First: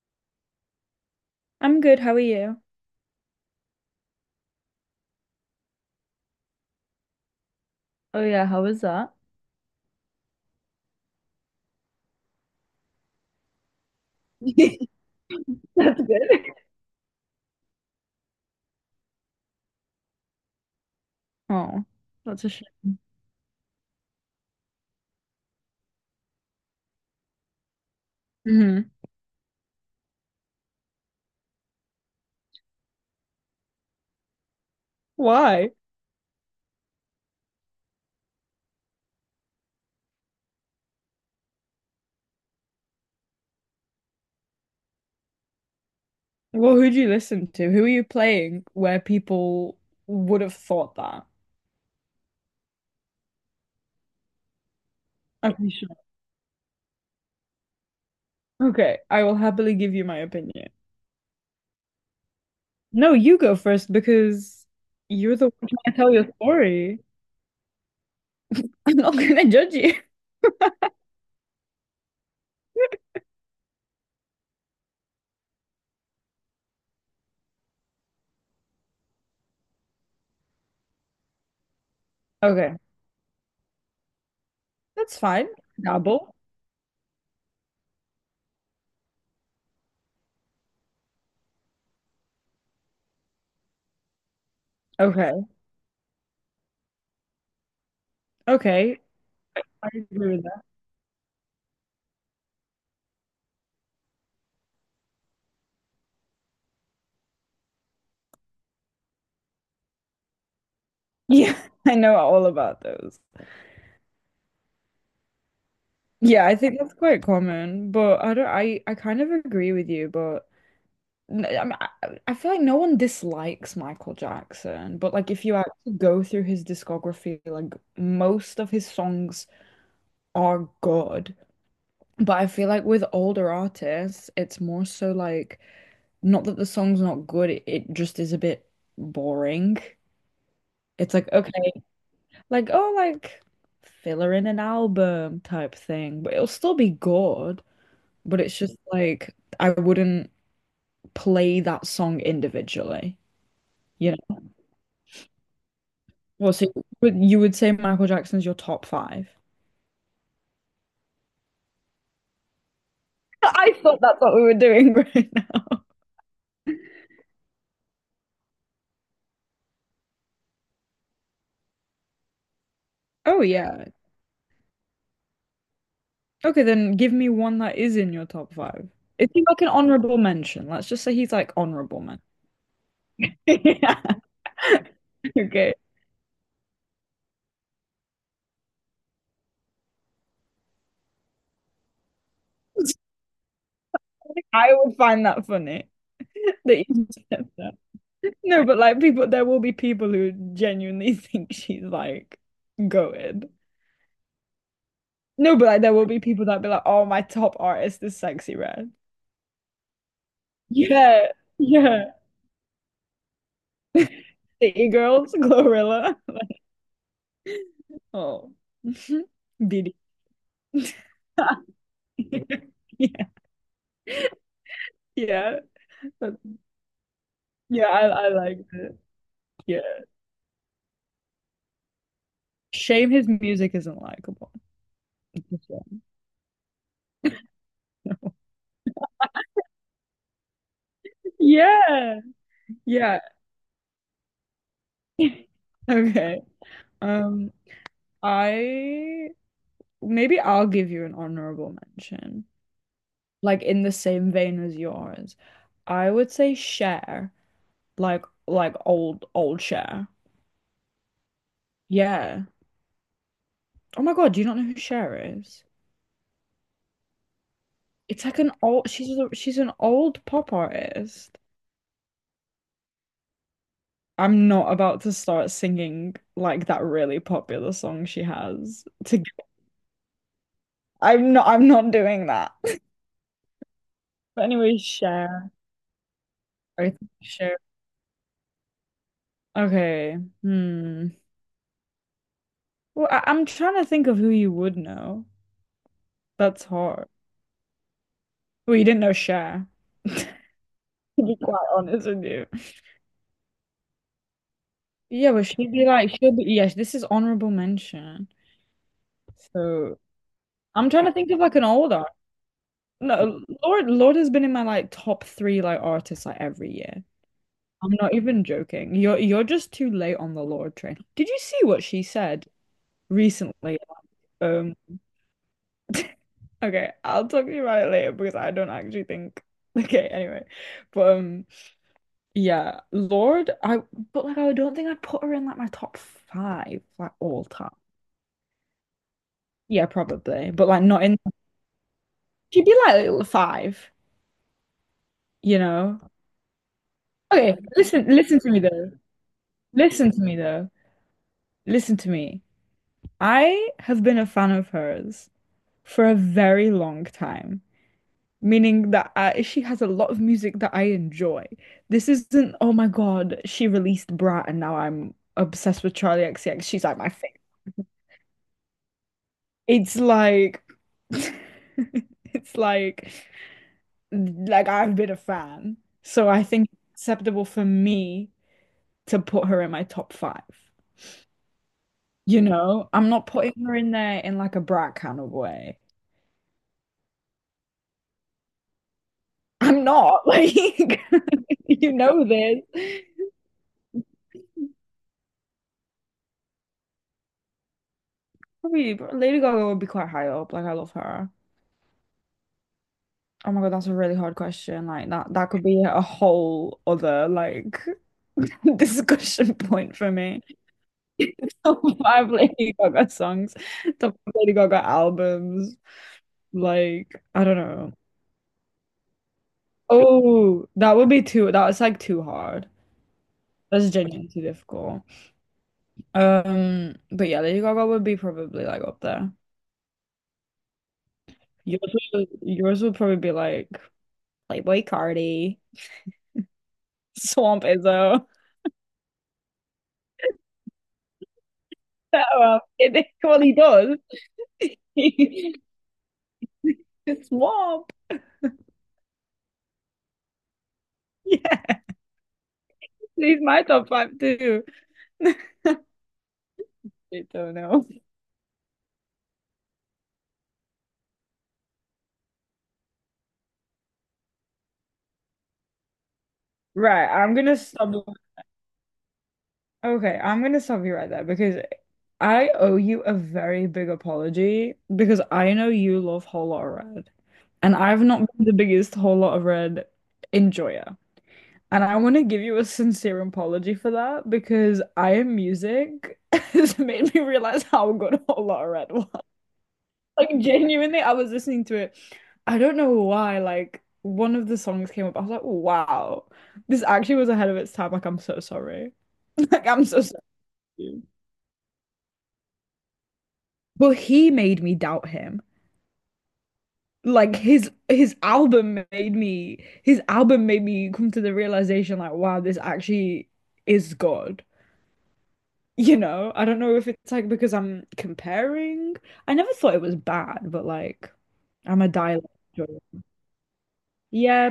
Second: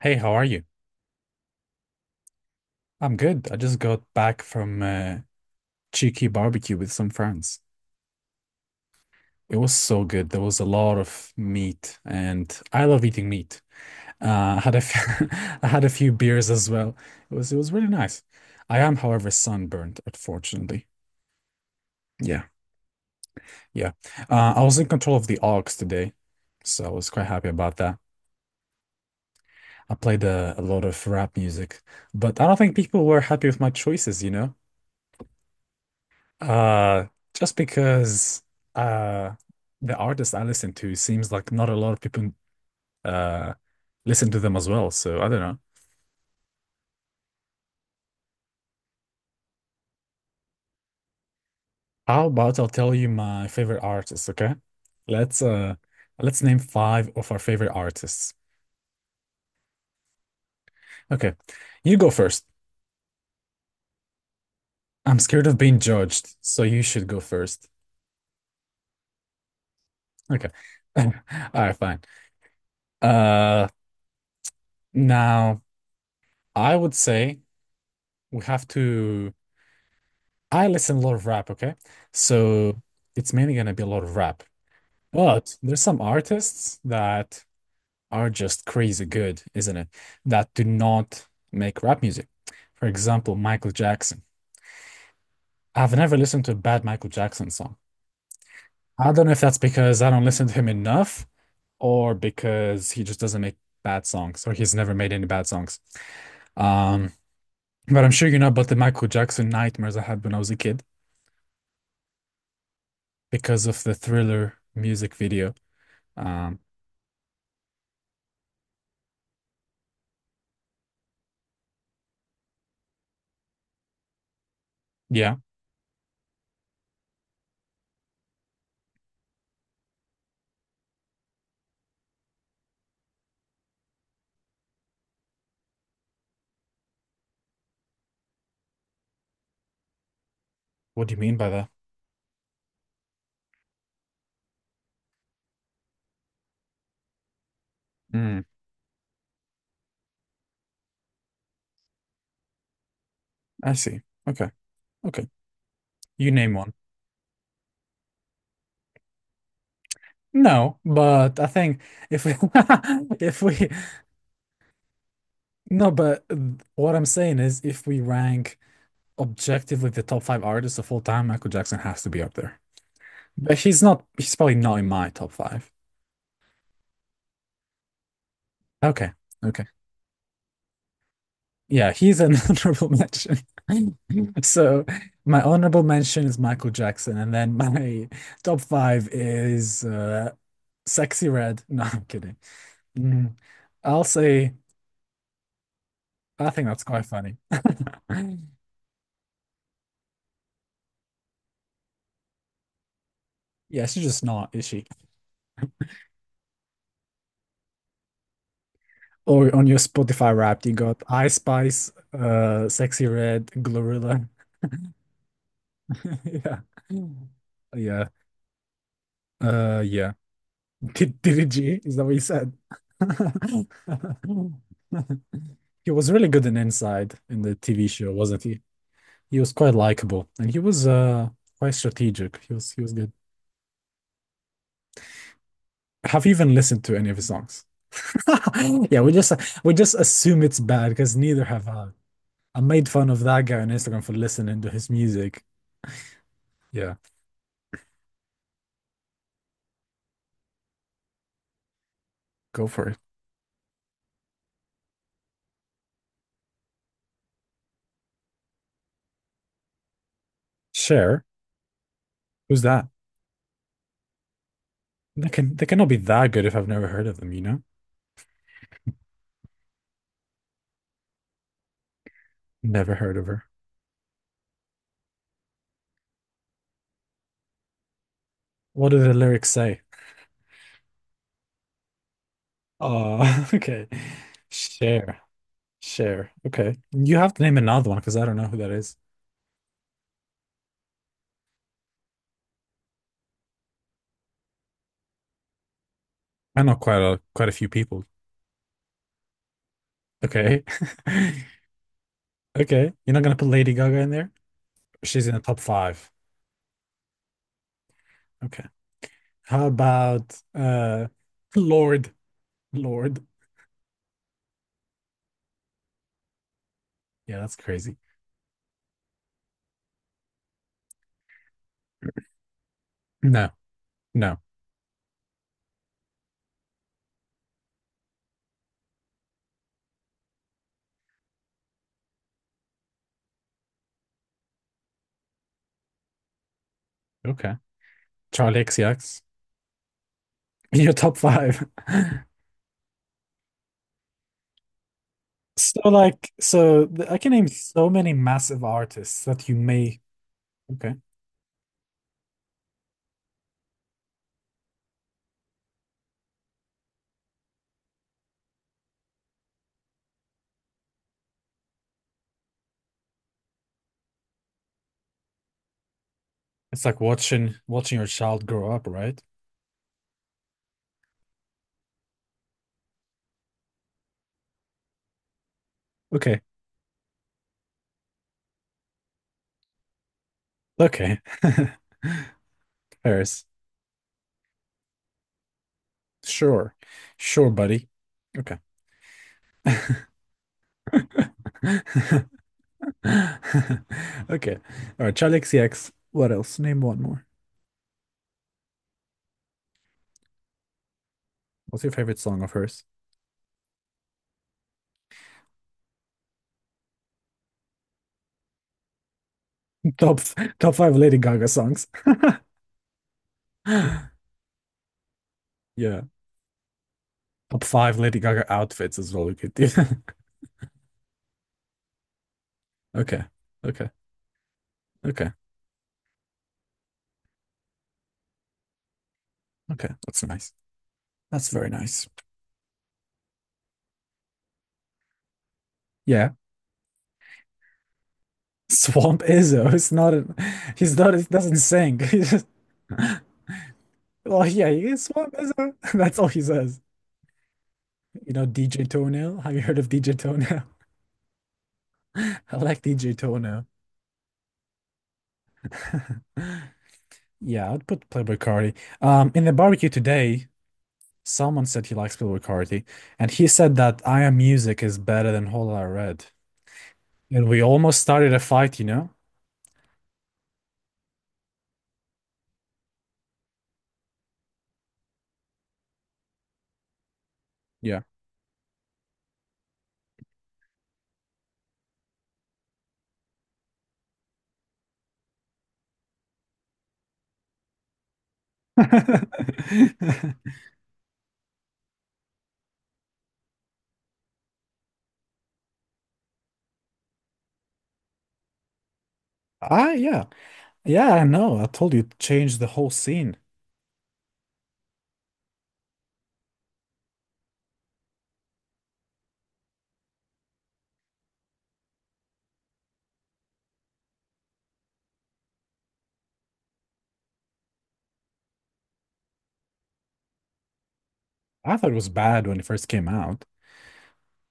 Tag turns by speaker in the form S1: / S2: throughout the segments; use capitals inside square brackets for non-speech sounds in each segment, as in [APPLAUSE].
S1: Hey, how are you?
S2: I'm good. How are you?
S1: I'm good. I just got back from a cheeky barbecue with some friends.
S2: Oh yeah, how was that?
S1: It was so good. There was a lot of meat, and I love eating meat. I had a
S2: [LAUGHS]
S1: few, [LAUGHS] I had a
S2: That's
S1: few beers
S2: good.
S1: as well. It was really nice. I am, however, sunburned, unfortunately.
S2: Oh,
S1: Yeah,
S2: that's a shame.
S1: yeah. I was in control of the aux today, so I was quite happy about that.
S2: Hmm.
S1: I played a lot of rap music, but I don't think people were happy with my choices?
S2: Why?
S1: Uh, just because uh the artist I listen to seems like not a lot of people uh listen to them as well. So I don't know.
S2: Well, who'd you listen to? Who are you playing where people would have thought that?
S1: How about I'll tell you my favorite artists, okay? Let's
S2: I'm pretty
S1: uh
S2: sure.
S1: let's name five of our favorite artists.
S2: Okay, I will happily give you my opinion.
S1: Okay. You go first.
S2: No, you go first because
S1: I'm
S2: you're
S1: scared
S2: the one
S1: of being
S2: trying to tell your
S1: judged, so you
S2: story.
S1: should go first.
S2: [LAUGHS] I'm not gonna judge you.
S1: Okay. [LAUGHS] All right, fine. Uh now I would say we have to I listen a lot of rap, okay?
S2: Okay,
S1: So it's mainly gonna be a lot of rap.
S2: that's fine.
S1: But there's some
S2: Dabble.
S1: artists that are just crazy good, isn't it? That do not make rap music. For example, Michael Jackson.
S2: Okay.
S1: I've never listened to a bad Michael Jackson song.
S2: Okay,
S1: I don't know if that's
S2: I
S1: because I don't
S2: agree with
S1: listen to
S2: that.
S1: him enough or because he just doesn't make bad songs or he's never made any bad songs. Um, but I'm sure you know about the Michael Jackson nightmares I had when I was a kid
S2: Yeah, [LAUGHS] I know all about those.
S1: because of the Thriller music video.
S2: Yeah, I
S1: Um,
S2: think that's quite common, but I don't. I kind of agree with you, but I mean, I feel like no one dislikes Michael Jackson, but like
S1: yeah.
S2: if you actually go through his discography, like most of his songs are good. But I feel like with older artists, it's more so like not that the song's not good, it just is a bit boring.
S1: What do
S2: It's
S1: you
S2: like,
S1: mean by that?
S2: okay, like, oh, like filler in an album type thing, but it'll still be good. But
S1: Mm,
S2: it's just like I wouldn't play that song individually,
S1: I see.
S2: you know.
S1: Okay. Okay. You
S2: Well,
S1: name
S2: so
S1: one.
S2: you would say Michael Jackson's your top five?
S1: No, but I think if we [LAUGHS] if
S2: [LAUGHS]
S1: we
S2: I thought that's what we were doing [LAUGHS] right now.
S1: no, but what I'm saying is if we rank objectively the top 5 artists of all time, Michael Jackson has to be up there.
S2: Oh
S1: But
S2: yeah.
S1: he's probably not in my top 5.
S2: Okay, then give me one that is in your top five.
S1: Okay.
S2: Is he like
S1: Okay.
S2: an honorable mention? Let's just say he's like
S1: Yeah,
S2: honorable
S1: he's
S2: mention.
S1: an [LAUGHS] honorable mention.
S2: [LAUGHS]
S1: [LAUGHS]
S2: Yeah.
S1: So
S2: [LAUGHS]
S1: my
S2: Okay.
S1: honorable mention is Michael Jackson, and then my [LAUGHS] top 5 is Sexy Red. [LAUGHS] No, I'm kidding.
S2: [LAUGHS]
S1: Mm. I'll say,
S2: I would find that funny [LAUGHS]
S1: I think
S2: that
S1: that's quite
S2: you
S1: funny.
S2: said that.
S1: [LAUGHS]
S2: No, but like people, there will be people who genuinely [LAUGHS] think she's like goated.
S1: Yeah, she's just not, is she?
S2: No, but like there will be people that be like, oh, my top artist is Sexy Red.
S1: Or on your Spotify Wrapped, you got
S2: Yeah,
S1: I Spice,
S2: yeah.
S1: Sexy Red, Glorilla.
S2: [LAUGHS] City Girls, Glorilla.
S1: [LAUGHS] Yeah.
S2: Like,
S1: Mm. Yeah.
S2: oh, [LAUGHS] BD.
S1: Yeah. [LAUGHS]
S2: [LAUGHS]
S1: Did it G? Is that what you said?
S2: Yeah,
S1: [LAUGHS]
S2: yeah,
S1: He was really
S2: But-
S1: good in Inside in the
S2: yeah.
S1: TV show,
S2: I
S1: wasn't
S2: like
S1: he?
S2: it.
S1: He was quite
S2: Yeah.
S1: likable and he was quite strategic. He was
S2: Shame
S1: good.
S2: his music isn't likable. [LAUGHS]
S1: Have you even listened to any of his songs? [LAUGHS] Yeah, we just assume it's bad because neither have I.
S2: Yeah,
S1: I made fun of
S2: yeah.
S1: that guy on Instagram for listening to his music.
S2: [LAUGHS] Okay.
S1: Yeah,
S2: Um, I maybe I'll give you an honorable mention,
S1: go for it.
S2: like in the same vein as yours. I would say Cher, like old old Cher.
S1: Cher,
S2: Yeah.
S1: who's that?
S2: Oh my God, do you not know who Cher
S1: They
S2: is?
S1: cannot be that good if I've never heard of them, you know?
S2: It's like an old she's a, she's an old pop artist.
S1: Never heard of her.
S2: I'm not about to start singing like that really popular song she has
S1: What do the
S2: to
S1: lyrics say?
S2: I'm not doing that. [LAUGHS]
S1: Oh, [LAUGHS] okay.
S2: But anyway,
S1: Cher,
S2: Cher.
S1: Cher. Okay,
S2: I think
S1: you have to name
S2: Cher.
S1: another one because I don't know who that is.
S2: Okay. Hmm. Well, I'm trying to think of who you would know.
S1: I
S2: That's
S1: know quite
S2: hard.
S1: a quite a few people.
S2: Well, you didn't know Cher, [LAUGHS] to
S1: Okay,
S2: be quite
S1: [LAUGHS]
S2: honest with you.
S1: okay. You're not gonna put Lady Gaga in there? She's
S2: Yeah,
S1: in the
S2: but
S1: top
S2: she'd be
S1: five.
S2: like, she'll be, yes, this is honorable mention.
S1: Okay. How
S2: So
S1: about
S2: I'm trying to think of like an older.
S1: Lord? Lord.
S2: No, Lord has been in my like top three like artists like every year.
S1: Yeah, that's
S2: I'm
S1: crazy.
S2: not even joking. You're just too late on the Lord train. Did you see what she said
S1: No,
S2: recently?
S1: no.
S2: Um, [LAUGHS] okay, I'll talk to you about it later because I don't actually think. [LAUGHS] Okay, anyway, but. Yeah, Lord, I but like I don't think I'd put her in like my top five, like all
S1: Okay.
S2: time.
S1: Charlie XCX.
S2: Yeah, probably, but
S1: [LAUGHS]
S2: like
S1: Your
S2: not
S1: top
S2: in.
S1: five. [LAUGHS]
S2: She'd be like little five, you know.
S1: I can name
S2: Okay,
S1: so
S2: listen,
S1: many
S2: listen to me
S1: massive
S2: though.
S1: artists that you may
S2: Listen to me though.
S1: okay.
S2: Listen to me. I have been a fan of hers for a very long time, meaning that she has a lot of music that I enjoy. This isn't, oh my God, she released Brat and now I'm obsessed with Charlie XCX. She's
S1: It's
S2: like
S1: like
S2: my favorite.
S1: watching your child grow up, right?
S2: It's like [LAUGHS] it's like I've been a fan, so
S1: Okay.
S2: I think it's acceptable for me to put her in my top five.
S1: Okay. [LAUGHS]
S2: I'm not
S1: Paris.
S2: putting her in there in like a brat kind of way.
S1: Sure. Sure, buddy. Okay. [LAUGHS]
S2: I'm not [LAUGHS] like [LAUGHS] you know this.
S1: Okay. All right, Charlie XCX. What else? Name one more.
S2: Probably Lady Gaga would be quite high up. Like I love her.
S1: What's your favorite song of hers?
S2: Oh my God, that's a really hard question. Like that could be a whole other like [LAUGHS] discussion point for
S1: Top
S2: me.
S1: top five Lady
S2: [LAUGHS]
S1: Gaga
S2: Top
S1: songs. [GASPS]
S2: five Lady Gaga songs, top
S1: [LAUGHS]
S2: five Lady Gaga albums.
S1: Yeah.
S2: Like, I don't
S1: Top
S2: know.
S1: five Lady Gaga outfits as well. We could do. [LAUGHS]
S2: Oh, that would be too, that's like too hard.
S1: Okay. Okay.
S2: That's genuinely too difficult.
S1: Okay.
S2: But yeah, Lady Gaga would be probably like up there.
S1: Okay. That's nice. That's very
S2: Yours
S1: nice.
S2: would, yours would probably be like Playboy Cardi,
S1: Yeah.
S2: Swamp Izzo. [LAUGHS]
S1: Swamp Izzo. [LAUGHS] It's not a, he doesn't sing. [LAUGHS] He's just
S2: Well, well, he does.
S1: well yeah,
S2: [LAUGHS]
S1: he is Swamp
S2: It's
S1: Izzo. [LAUGHS] That's all he says.
S2: Swamp.
S1: You know, DJ Toenail. Have you heard of DJ Toenail?
S2: Yeah,
S1: [LAUGHS] I like DJ
S2: he's my
S1: Toenail.
S2: top five too. [LAUGHS] I
S1: [LAUGHS]
S2: don't
S1: Yeah, I'd
S2: know.
S1: put Playboy Cardi. In the barbecue today, someone said he likes Playboy Carti, and he said that I Am Music is better than Whole Lotta Red.
S2: Right, I'm
S1: And
S2: gonna
S1: we
S2: stop
S1: almost started a fight, you know?
S2: Okay, I'm gonna stop you right there because I owe you a very big apology because I know you love Whole Lot of Red, and I've
S1: Yeah.
S2: not been the biggest Whole Lot of Red enjoyer. And I want to give you a sincere apology for that because I Am Music [LAUGHS] has made me realize how good Whole Lot of Red was. Like
S1: [LAUGHS]
S2: genuinely, I was listening to it. I don't know why. Like one of the songs came up, I was like, wow, this actually was ahead of its time. Like I'm so sorry. [LAUGHS] Like I'm
S1: Ah,
S2: so
S1: yeah.
S2: sorry.
S1: Yeah, I know. I told you it changed the whole scene.
S2: But he made me doubt him. Like his album made me come to the realization like wow this actually is God. I don't know if it's like because I'm comparing. I never thought it was bad, but like
S1: I
S2: I'm a
S1: thought it was
S2: dialect.
S1: bad when it first came out.
S2: Yeah,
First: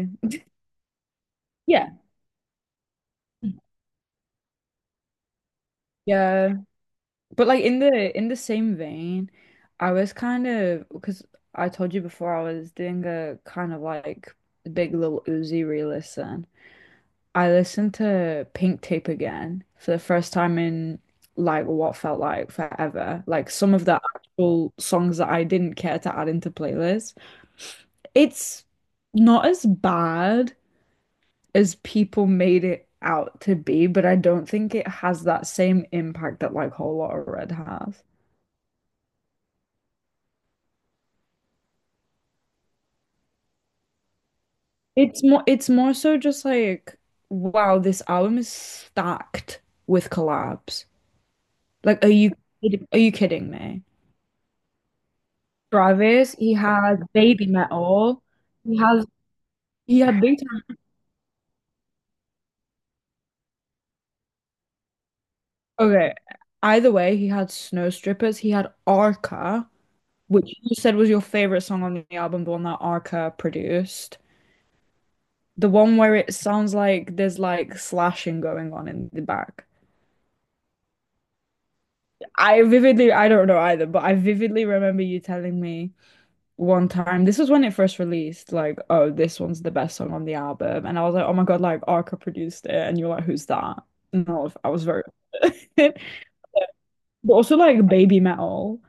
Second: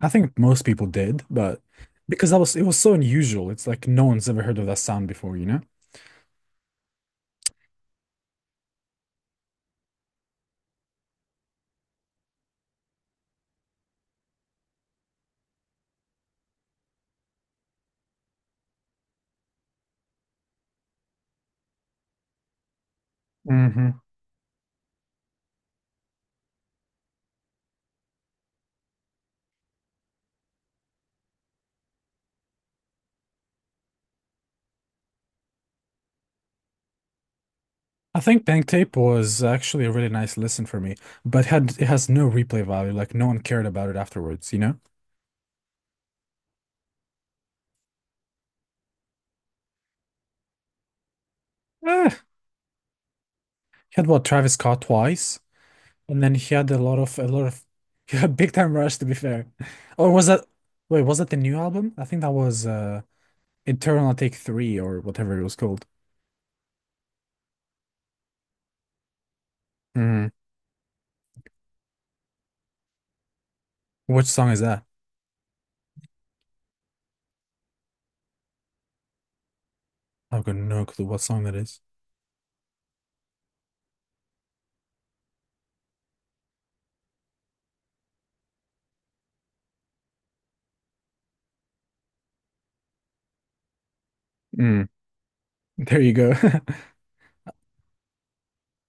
S1: I think most people did, but
S2: Yeah.
S1: because that was it was so unusual. It's like no one's ever heard of that sound before, you know?
S2: Yeah. But like in the same vein, I was kind of because I told you before I was doing a kind of like big little Uzi re-listen. I listened to Pink Tape again for the first time in like what felt like forever. Like some of the
S1: Hmm.
S2: actual songs that I didn't care to add into playlists. It's not as bad as people made it out to be, but I don't think it has that same impact that like Whole Lotta Red has.
S1: I think Pink Tape was actually a really nice listen for me, but had it has no replay value. Like no one cared about it afterwards, you know?
S2: It's more so just like, wow, this album is stacked with collabs. Like, are
S1: Eh, he
S2: you are you kidding me?
S1: had what Travis Scott twice, and
S2: Travis,
S1: then
S2: he
S1: he had
S2: has
S1: a lot
S2: Baby
S1: of [LAUGHS] he
S2: Metal.
S1: had Big Time
S2: He
S1: Rush to
S2: has
S1: be fair.
S2: he
S1: Or
S2: had
S1: was
S2: Big
S1: that
S2: Time.
S1: wait, was that the new album? I think that was Eternal Take Three or whatever it was called.
S2: Okay, either way, he had Snow Strippers. He had Arca,
S1: Mm.
S2: which you said was your favorite song on the album, the one that Arca produced.
S1: Which song is that?
S2: The one where it sounds like there's like slashing going on in the back.
S1: I've got no clue what song that is.
S2: I vividly, I don't know either, but I vividly remember you telling me one time. This was when it first released, like, oh, this one's the best song on the album. And I was like, oh my God, like Arca produced it. And you're like, who's that? And I was
S1: Mm.
S2: very
S1: [LAUGHS]
S2: [LAUGHS]
S1: There you go. [LAUGHS]
S2: But also like Baby Metal.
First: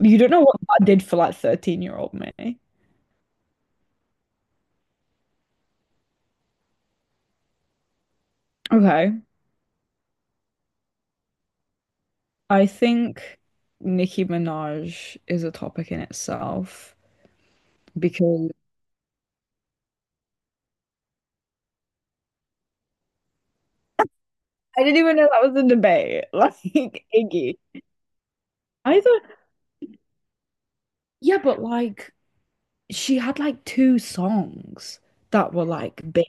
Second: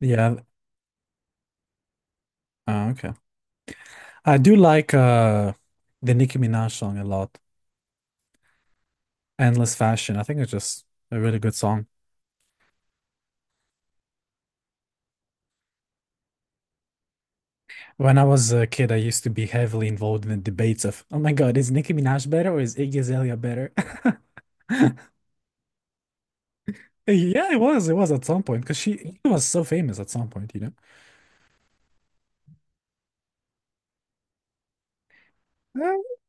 S2: You don't know what that did for like 13-year-old me.
S1: okay. I do like the Nicki Minaj song a lot.
S2: Okay.
S1: Endless Fashion. I think it's just a really good song.
S2: I think Nicki Minaj is a topic in itself
S1: When I was
S2: because
S1: a kid, I used to be heavily involved in the debates of, oh my God, is Nicki Minaj better or is Iggy Azalea better?
S2: I didn't
S1: [LAUGHS]
S2: even know that was a debate. [LAUGHS] Like
S1: Yeah, it
S2: Iggy.
S1: was. It was at some point because
S2: I
S1: she
S2: thought,
S1: was so famous at some point, you know?
S2: yeah, but like she had like two songs that were
S1: Uh,
S2: like big.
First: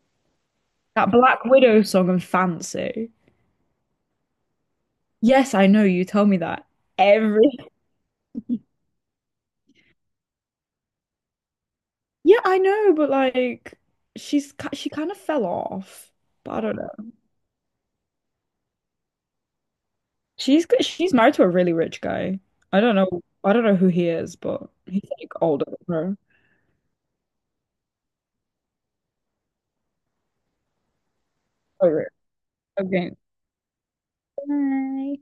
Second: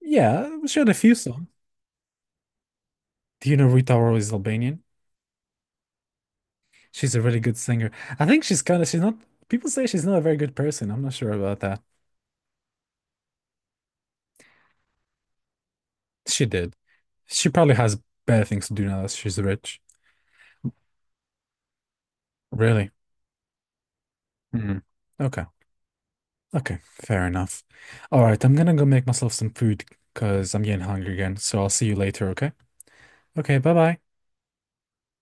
S1: yeah, she had a
S2: That
S1: few
S2: Black
S1: songs.
S2: Widow song I fancy.
S1: Do you know Rita Ora is Albanian?
S2: Yes, I know you tell me that
S1: She's a really good
S2: every.
S1: singer. I think she's kind of, she's not, people say she's not a very good person. I'm not sure about that.
S2: Yeah, I know, but like she kind of fell off.
S1: She
S2: But I
S1: did.
S2: don't know.
S1: She probably has better things to do now that she's rich.
S2: She's married to a really rich guy. I
S1: Really?
S2: don't know. I don't know who he is, but
S1: Mhm.
S2: he's like
S1: Okay.
S2: older than her.
S1: Okay, fair enough. All right, I'm gonna go make myself some food because I'm getting hungry again. So I'll see
S2: Oh,
S1: you
S2: yeah.
S1: later, okay?
S2: Okay.
S1: Okay, bye bye.
S2: Bye.